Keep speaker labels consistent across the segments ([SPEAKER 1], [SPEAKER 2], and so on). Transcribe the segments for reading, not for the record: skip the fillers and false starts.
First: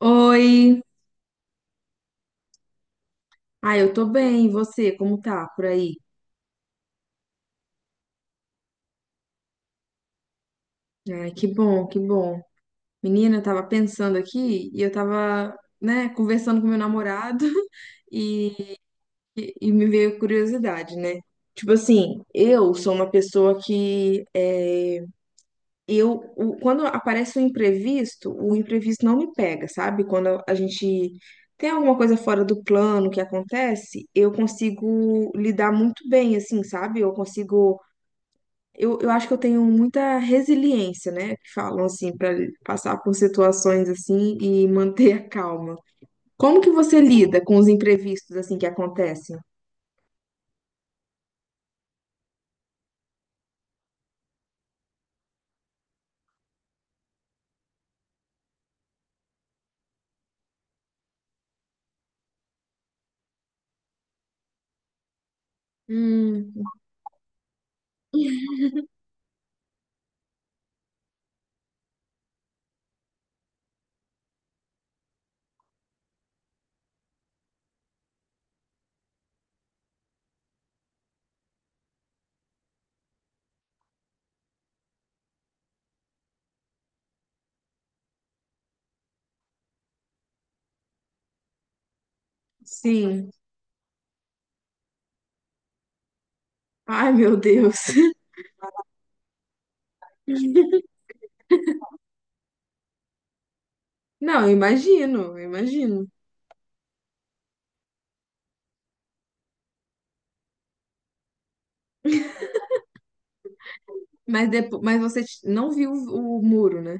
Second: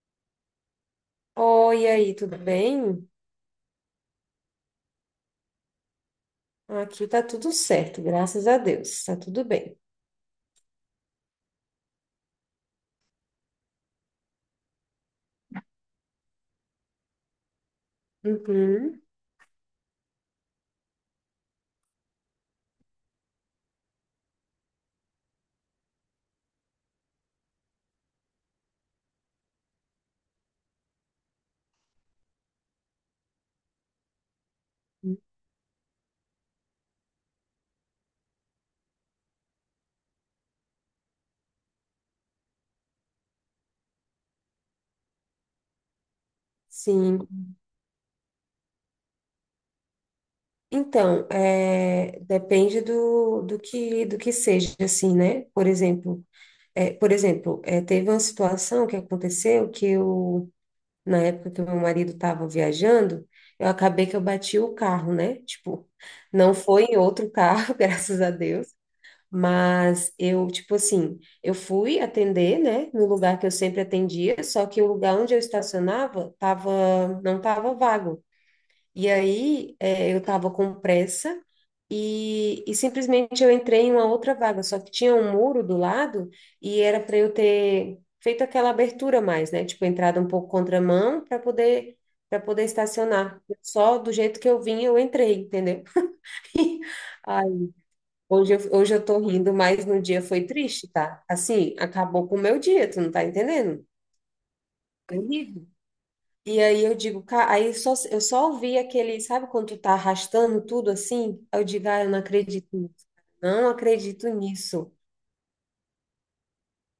[SPEAKER 1] Oi!
[SPEAKER 2] Oi, aí, tudo bem?
[SPEAKER 1] Ah, eu tô bem, e você? Como tá por aí?
[SPEAKER 2] Aqui tá tudo certo, graças a Deus, tá tudo bem.
[SPEAKER 1] Ai, que bom, que bom. Menina, eu tava pensando aqui e eu tava, né, conversando com meu namorado e,
[SPEAKER 2] Uhum,
[SPEAKER 1] e me veio curiosidade, né? Tipo assim, eu sou uma pessoa que é, eu o- quando aparece um imprevisto, o imprevisto não me pega, sabe? Quando a gente tem alguma coisa fora do plano que acontece, eu consigo lidar muito bem, assim, sabe? Eu acho que eu tenho muita resiliência, né? Que falam assim, para passar por situações assim e manter a calma. Como que você
[SPEAKER 2] sim.
[SPEAKER 1] lida com os imprevistos assim que acontecem?
[SPEAKER 2] Então, depende do que seja, assim, né? Por exemplo, por exemplo, teve uma situação que aconteceu que eu, na época que o meu marido estava viajando, eu acabei que eu bati o carro, né? Tipo,
[SPEAKER 1] Hum,
[SPEAKER 2] não foi em outro carro, graças a Deus. Mas eu, tipo assim, eu fui atender, né, no lugar que eu sempre atendia, só que o lugar onde eu estacionava tava, não tava vago. E aí, eu tava com pressa e, simplesmente eu entrei em uma outra vaga, só que tinha um muro do lado e era para eu ter feito aquela abertura mais, né, tipo, entrada um pouco contramão para poder
[SPEAKER 1] sim.
[SPEAKER 2] estacionar. Só do jeito que eu vim, eu entrei, entendeu?
[SPEAKER 1] Ai, meu
[SPEAKER 2] Aí
[SPEAKER 1] Deus.
[SPEAKER 2] hoje eu tô rindo, mas no dia foi triste, tá? Assim, acabou com o meu dia, tu não tá entendendo?
[SPEAKER 1] Não, eu
[SPEAKER 2] Foi
[SPEAKER 1] imagino, eu
[SPEAKER 2] horrível.
[SPEAKER 1] imagino.
[SPEAKER 2] E aí eu digo, cara, eu só ouvi aquele, sabe quando tu tá arrastando tudo assim? Aí eu digo, ah, eu não acredito nisso. Não acredito
[SPEAKER 1] Mas depois,
[SPEAKER 2] nisso.
[SPEAKER 1] mas não viu o muro, né?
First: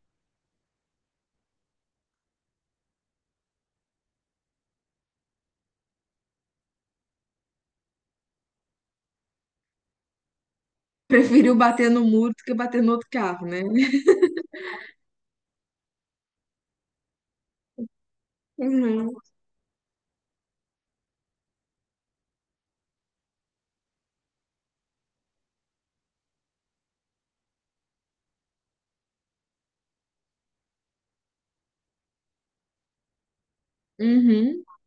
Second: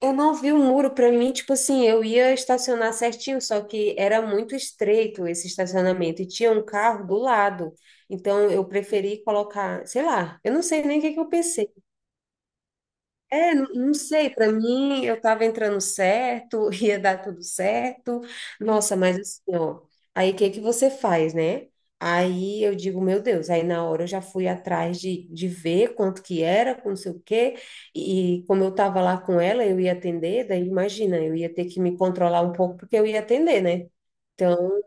[SPEAKER 2] Eu não vi o muro, pra mim, tipo assim, eu ia estacionar certinho, só que era muito estreito esse estacionamento e tinha um carro do lado. Então eu preferi colocar, sei lá, eu não sei nem o que que eu
[SPEAKER 1] Preferiu
[SPEAKER 2] pensei.
[SPEAKER 1] bater no muro do que bater no outro carro,
[SPEAKER 2] É,
[SPEAKER 1] né?
[SPEAKER 2] não sei, para mim eu tava entrando certo, ia dar tudo certo. Nossa,
[SPEAKER 1] Uhum.
[SPEAKER 2] mas assim, ó, aí o que que você faz, né? Aí eu digo, meu Deus, aí na hora eu já fui atrás de ver quanto que era, com não sei o quê, e como eu tava lá com ela, eu ia atender, daí imagina, eu ia ter que me controlar um pouco porque eu ia atender, né?
[SPEAKER 1] Uhum.
[SPEAKER 2] Então,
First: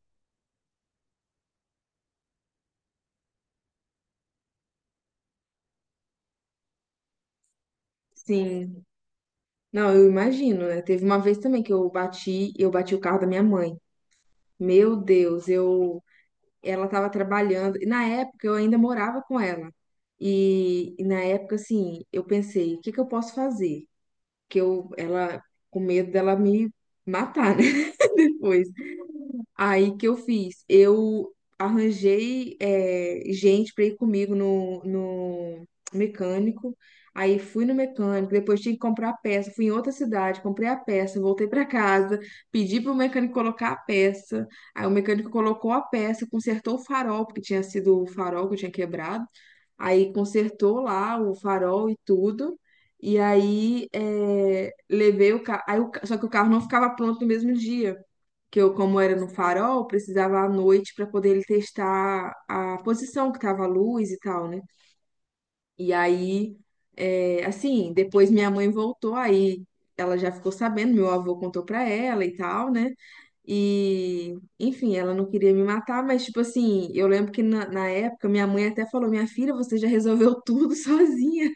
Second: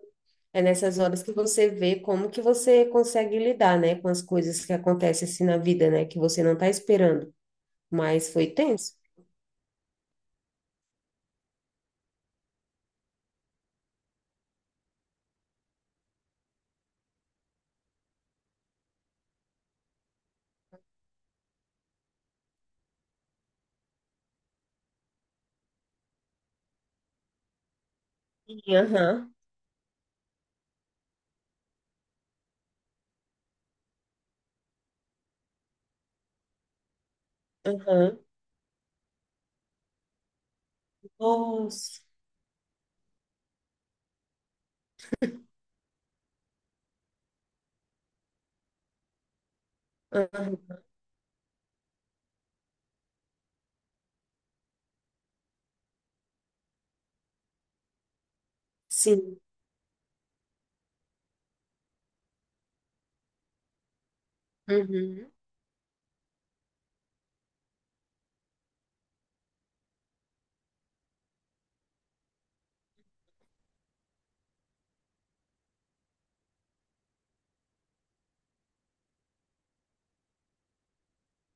[SPEAKER 2] é nessas horas que você vê como que você consegue lidar, né, com as coisas que acontecem assim na vida, né, que você não está esperando, mas foi
[SPEAKER 1] Sim.
[SPEAKER 2] tenso.
[SPEAKER 1] Não, eu imagino, né? Teve uma vez também eu bati o carro da minha mãe. Meu Deus, eu ela estava trabalhando, e na época eu ainda morava com ela. E na época, assim, eu pensei, o que que eu posso fazer? Que eu, ela, com medo dela me matar, né, depois.
[SPEAKER 2] Aham,
[SPEAKER 1] Aí que eu fiz? Eu arranjei gente para ir comigo no mecânico. Aí fui no
[SPEAKER 2] aham.
[SPEAKER 1] mecânico, depois tinha que comprar a peça. Fui em outra cidade, comprei a peça, voltei para
[SPEAKER 2] Nossa,
[SPEAKER 1] casa, pedi pro mecânico colocar a peça. Aí o mecânico colocou a peça, consertou o farol, porque tinha sido o farol que eu tinha quebrado. Aí
[SPEAKER 2] aham,
[SPEAKER 1] consertou lá o farol e tudo. E aí levei o carro. Só que o carro não ficava pronto no mesmo dia que eu, como era no
[SPEAKER 2] sim.
[SPEAKER 1] farol, precisava à noite para poder ele testar a posição que tava a luz e tal, né?
[SPEAKER 2] Uhum.
[SPEAKER 1] E aí, é, assim, depois minha mãe voltou, aí ela já ficou sabendo, meu avô contou para ela e tal, né? E, enfim, ela não queria me matar, mas, tipo assim, eu lembro que na época minha mãe até falou: Minha filha, você já resolveu tudo sozinha.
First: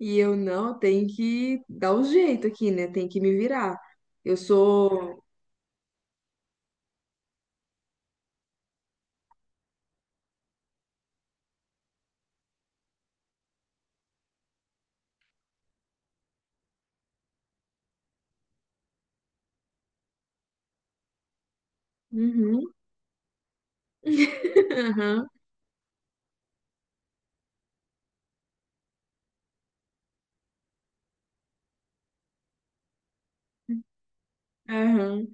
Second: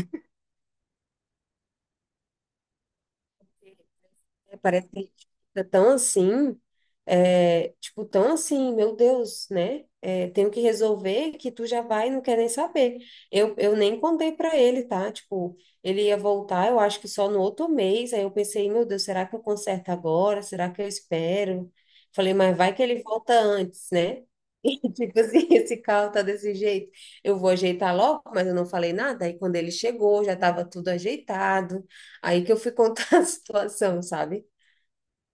[SPEAKER 1] E eu, não, tem que dar um jeito aqui, né? Tem que me virar. Eu
[SPEAKER 2] É, parece que a
[SPEAKER 1] sou.
[SPEAKER 2] gente fica tão assim, é, tipo, tão assim, meu Deus, né? É, tenho que resolver que tu já vai e não quer nem saber. Eu nem contei pra ele, tá? Tipo, ele ia voltar, eu acho que só no outro mês. Aí eu pensei, meu Deus, será que eu conserto agora? Será que eu espero? Falei, mas
[SPEAKER 1] Uhum.
[SPEAKER 2] vai que ele volta antes, né? E, tipo assim, esse carro tá desse jeito. Eu vou ajeitar logo, mas eu não falei nada. Aí quando ele chegou, já tava tudo ajeitado. Aí que eu fui contar a situação, sabe?
[SPEAKER 1] Aham.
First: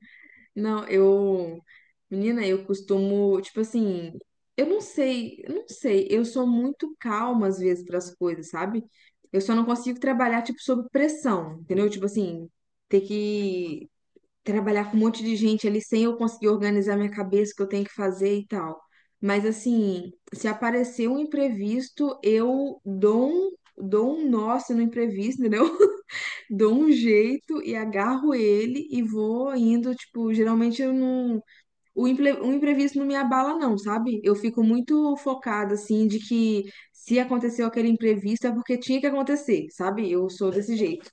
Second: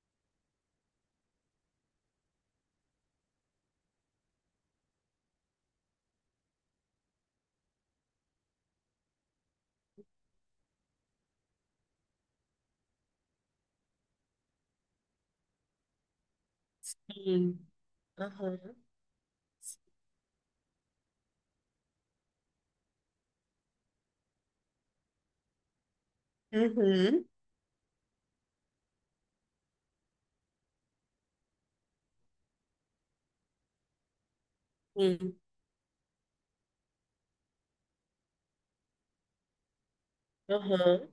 [SPEAKER 1] Não, eu. Menina, eu costumo, tipo assim, eu não sei, eu sou muito calma às vezes para as coisas, sabe? Eu só não consigo trabalhar, tipo, sob pressão, entendeu? Tipo assim, ter que trabalhar com um monte de gente ali sem eu conseguir organizar minha cabeça, o que
[SPEAKER 2] Sim.
[SPEAKER 1] eu tenho que fazer e
[SPEAKER 2] Aham.
[SPEAKER 1] tal. Mas assim, se aparecer um imprevisto, dou um nó assim, no imprevisto, entendeu? Dou um
[SPEAKER 2] Uhum.
[SPEAKER 1] jeito e agarro ele e vou indo, tipo, geralmente eu não. O imprevisto não me abala, não, sabe? Eu fico muito
[SPEAKER 2] Sim.
[SPEAKER 1] focada, assim, de que se aconteceu aquele imprevisto é porque tinha que acontecer, sabe? Eu sou desse
[SPEAKER 2] Aham.
[SPEAKER 1] jeito.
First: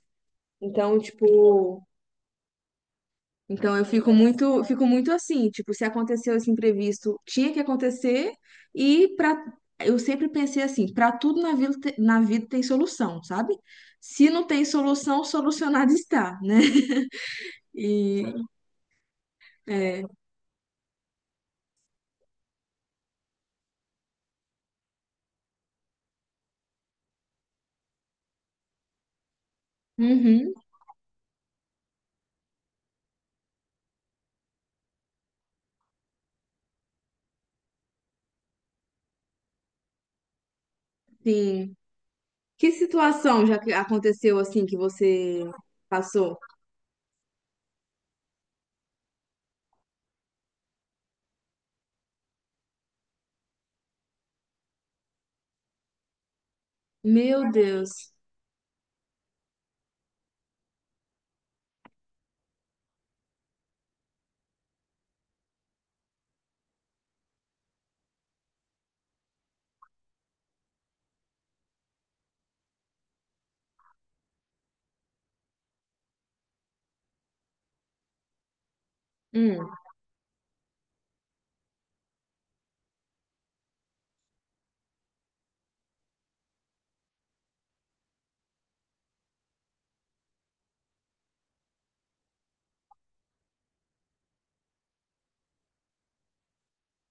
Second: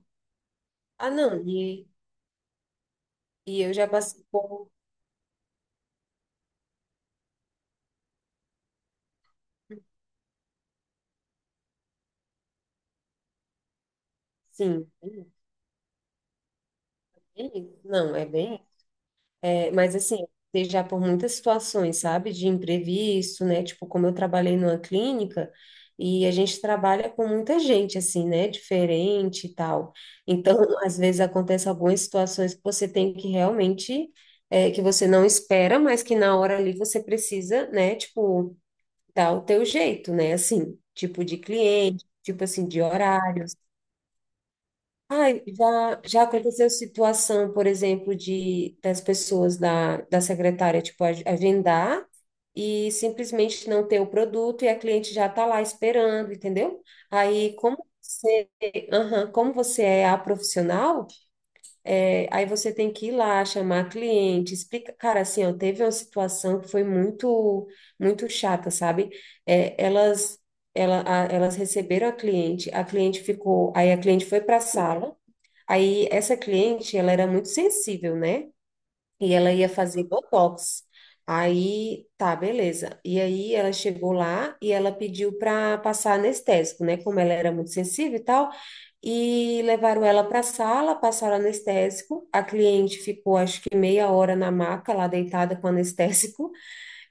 [SPEAKER 1] Então,
[SPEAKER 2] Ah, não.
[SPEAKER 1] tipo.
[SPEAKER 2] E eu
[SPEAKER 1] Então eu
[SPEAKER 2] já passei por.
[SPEAKER 1] fico muito assim, tipo, se aconteceu esse imprevisto, tinha que acontecer e para eu sempre pensei assim, para tudo na vida, na vida tem solução, sabe? Se não tem
[SPEAKER 2] Sim.
[SPEAKER 1] solução, solucionado está, né?
[SPEAKER 2] Uhum. Não,
[SPEAKER 1] E,
[SPEAKER 2] é bem. É, mas
[SPEAKER 1] é,
[SPEAKER 2] assim, eu já por muitas situações, sabe? De imprevisto, né? Tipo, como eu trabalhei numa clínica e a gente trabalha com muita gente, assim, né? Diferente e tal.
[SPEAKER 1] uhum,
[SPEAKER 2] Então, às vezes acontece algumas situações que você tem que realmente. É, que você não espera, mas que na hora ali você precisa, né? Tipo, dá o teu jeito, né? Assim, tipo de
[SPEAKER 1] sim.
[SPEAKER 2] cliente, tipo assim,
[SPEAKER 1] Que
[SPEAKER 2] de
[SPEAKER 1] situação
[SPEAKER 2] horários.
[SPEAKER 1] já que aconteceu assim que
[SPEAKER 2] Ai,
[SPEAKER 1] você
[SPEAKER 2] já, já
[SPEAKER 1] passou?
[SPEAKER 2] aconteceu situação, por exemplo, de das pessoas da secretária, tipo, agendar e simplesmente não ter o produto e a cliente já tá lá esperando, entendeu?
[SPEAKER 1] Meu
[SPEAKER 2] Aí, como
[SPEAKER 1] Deus.
[SPEAKER 2] você, aham, como você é a profissional, é, aí você tem que ir lá, chamar cliente, explica. Cara, assim, ó, teve uma situação que foi muito, muito chata, sabe? É, elas, ela, elas receberam a cliente ficou, aí a cliente foi para a sala. Aí essa cliente, ela era muito sensível, né? E ela
[SPEAKER 1] Hum.
[SPEAKER 2] ia fazer botox. Aí, tá, beleza. E aí ela chegou lá e ela pediu para passar anestésico, né? Como ela era muito sensível e tal. E levaram ela para a sala, passaram anestésico. A cliente ficou, acho que meia hora na maca, lá deitada com anestésico.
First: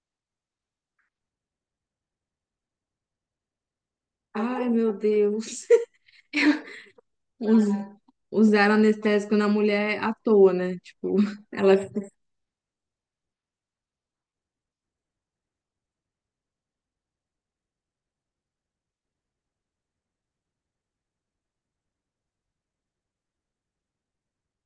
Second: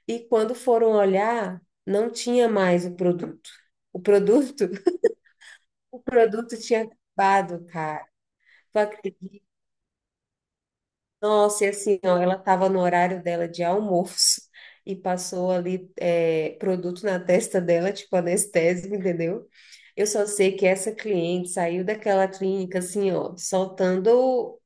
[SPEAKER 2] E quando foram olhar, não tinha mais o produto. O produto,
[SPEAKER 1] Ai, meu Deus.
[SPEAKER 2] o produto tinha acabado,
[SPEAKER 1] Us-
[SPEAKER 2] cara.
[SPEAKER 1] Usaram
[SPEAKER 2] Tu
[SPEAKER 1] anestésico na
[SPEAKER 2] acredita?
[SPEAKER 1] mulher à toa, né? Tipo,
[SPEAKER 2] Nossa, e
[SPEAKER 1] ela.
[SPEAKER 2] assim, ó, ela estava no horário dela de almoço e passou ali produto na testa dela, tipo anestésico, entendeu? Eu só sei que essa cliente saiu daquela clínica assim, ó, soltando,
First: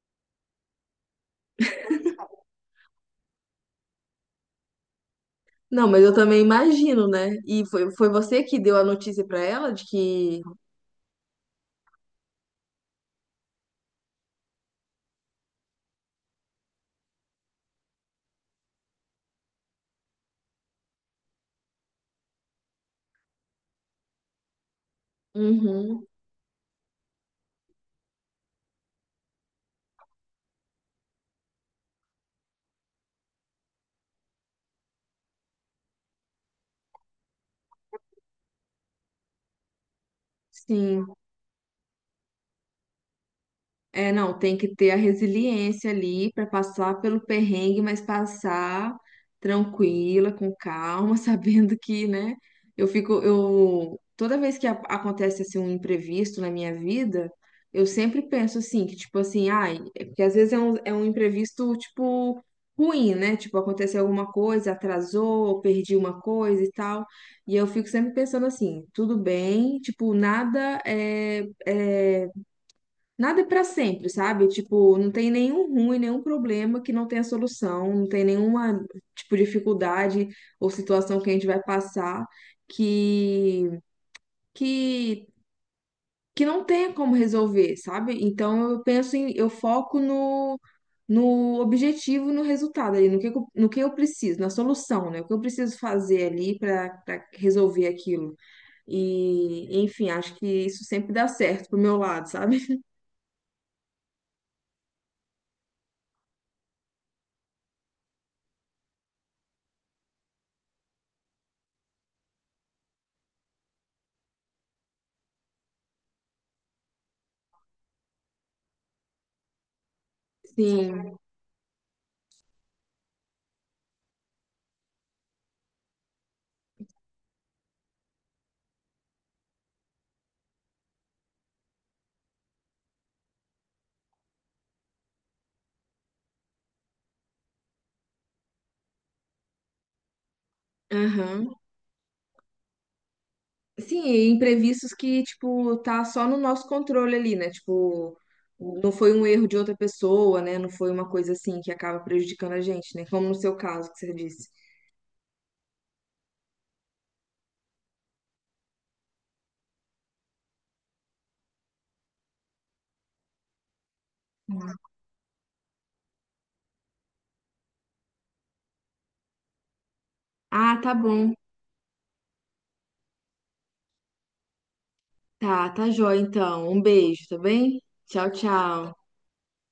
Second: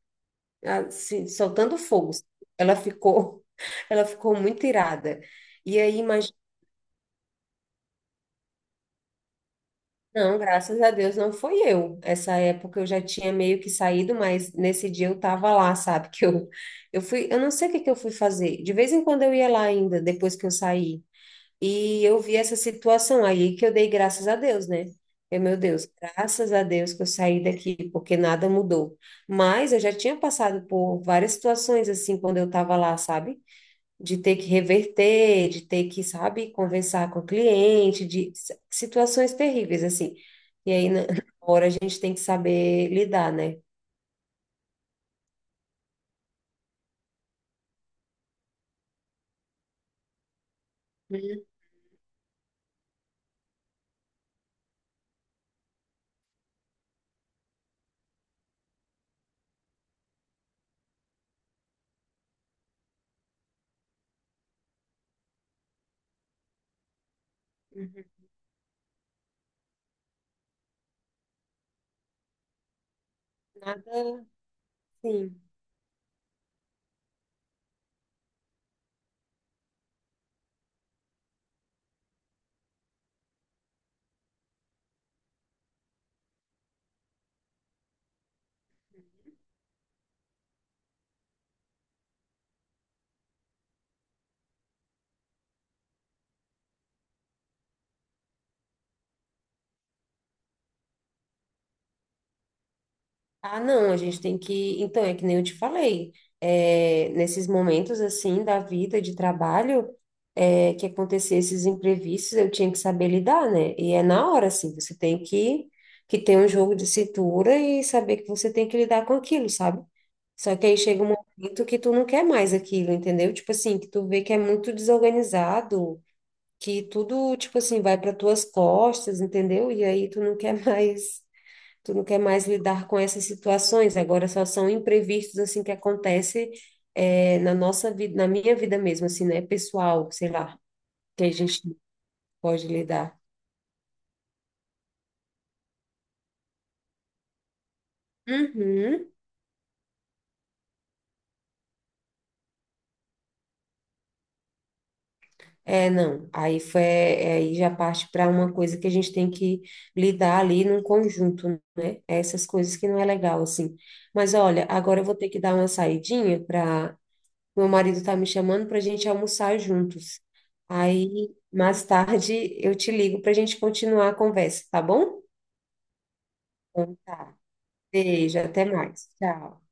[SPEAKER 2] assim, soltando fogo. Ela ficou, ela ficou muito irada. E
[SPEAKER 1] Não,
[SPEAKER 2] aí,
[SPEAKER 1] mas eu também imagino, né? E foi, foi você que deu a notícia pra ela de
[SPEAKER 2] não,
[SPEAKER 1] que.
[SPEAKER 2] graças a Deus não foi eu. Essa época eu já tinha meio que saído, mas nesse dia eu tava lá, sabe? Que eu fui, eu não sei o que que eu fui fazer. De vez em quando eu ia lá ainda, depois que eu saí. E eu vi essa situação aí que eu dei graças a Deus, né? Eu, meu Deus,
[SPEAKER 1] Uhum,
[SPEAKER 2] graças a Deus que eu saí daqui, porque nada mudou. Mas eu já tinha passado por várias situações assim quando eu tava lá, sabe? De ter que reverter, de ter que, sabe, conversar com o cliente, de situações terríveis, assim. E aí, na
[SPEAKER 1] sim.
[SPEAKER 2] na hora, a gente tem que saber lidar, né?
[SPEAKER 1] É, não, tem que ter a resiliência ali para passar pelo perrengue, mas passar tranquila, com calma,
[SPEAKER 2] Uhum.
[SPEAKER 1] sabendo que, né? Eu fico, eu toda vez que acontece assim um imprevisto na minha vida, eu sempre penso assim, que tipo assim, ai, é porque às vezes é um imprevisto tipo ruim, né? Tipo, aconteceu alguma coisa, atrasou, perdi uma coisa e tal. E eu fico
[SPEAKER 2] Uhum.
[SPEAKER 1] sempre pensando assim, tudo bem, tipo, nada é pra sempre,
[SPEAKER 2] Nada,
[SPEAKER 1] sabe? Tipo, não tem
[SPEAKER 2] sim.
[SPEAKER 1] nenhum ruim, nenhum problema que não tenha solução, não tem nenhuma, tipo, dificuldade ou situação que a gente vai passar que que que não tenha como resolver, sabe? Então eu penso em, eu foco no objetivo, no resultado ali, no que eu preciso, na solução, né? O que eu preciso fazer ali pra resolver aquilo. E, enfim, acho que isso sempre dá certo pro meu lado, sabe?
[SPEAKER 2] Ah, não, a gente tem que. Então, é que nem eu te falei, é, nesses momentos assim da vida de trabalho, é, que acontecer esses imprevistos, eu tinha que saber lidar, né? E é na hora, assim, você tem que ter um jogo de cintura e saber que você tem que lidar com aquilo, sabe? Só que aí chega um
[SPEAKER 1] Sim.
[SPEAKER 2] momento que tu não quer mais aquilo, entendeu? Tipo assim, que tu vê que é muito desorganizado, que tudo, tipo assim, vai para tuas costas, entendeu? E aí tu não quer mais. Tu não quer mais lidar com essas situações, agora só são imprevistos assim que acontece na nossa vida, na minha vida mesmo, assim, né? Pessoal, sei lá, que a
[SPEAKER 1] Aham.
[SPEAKER 2] gente não pode lidar.
[SPEAKER 1] Sim, e imprevistos que, tipo, tá só no nosso controle ali, né? Tipo, não
[SPEAKER 2] Uhum.
[SPEAKER 1] foi um erro de outra pessoa, né? Não foi uma coisa assim que acaba prejudicando a gente, né? Como no seu caso que você disse.
[SPEAKER 2] É, não. Aí foi, é, aí já parte para uma coisa que a gente tem que lidar ali num conjunto, né? Essas coisas que não é legal, assim. Mas olha, agora eu vou ter que dar uma saidinha para meu marido. Tá me chamando para a gente almoçar juntos.
[SPEAKER 1] Ah, tá
[SPEAKER 2] Aí,
[SPEAKER 1] bom.
[SPEAKER 2] mais tarde, eu te ligo para a gente continuar a conversa, tá bom?
[SPEAKER 1] Tá, tá jóia então. Um
[SPEAKER 2] Então
[SPEAKER 1] beijo, tá
[SPEAKER 2] tá.
[SPEAKER 1] bem? Tchau,
[SPEAKER 2] Beijo, até
[SPEAKER 1] tchau.
[SPEAKER 2] mais. Tchau.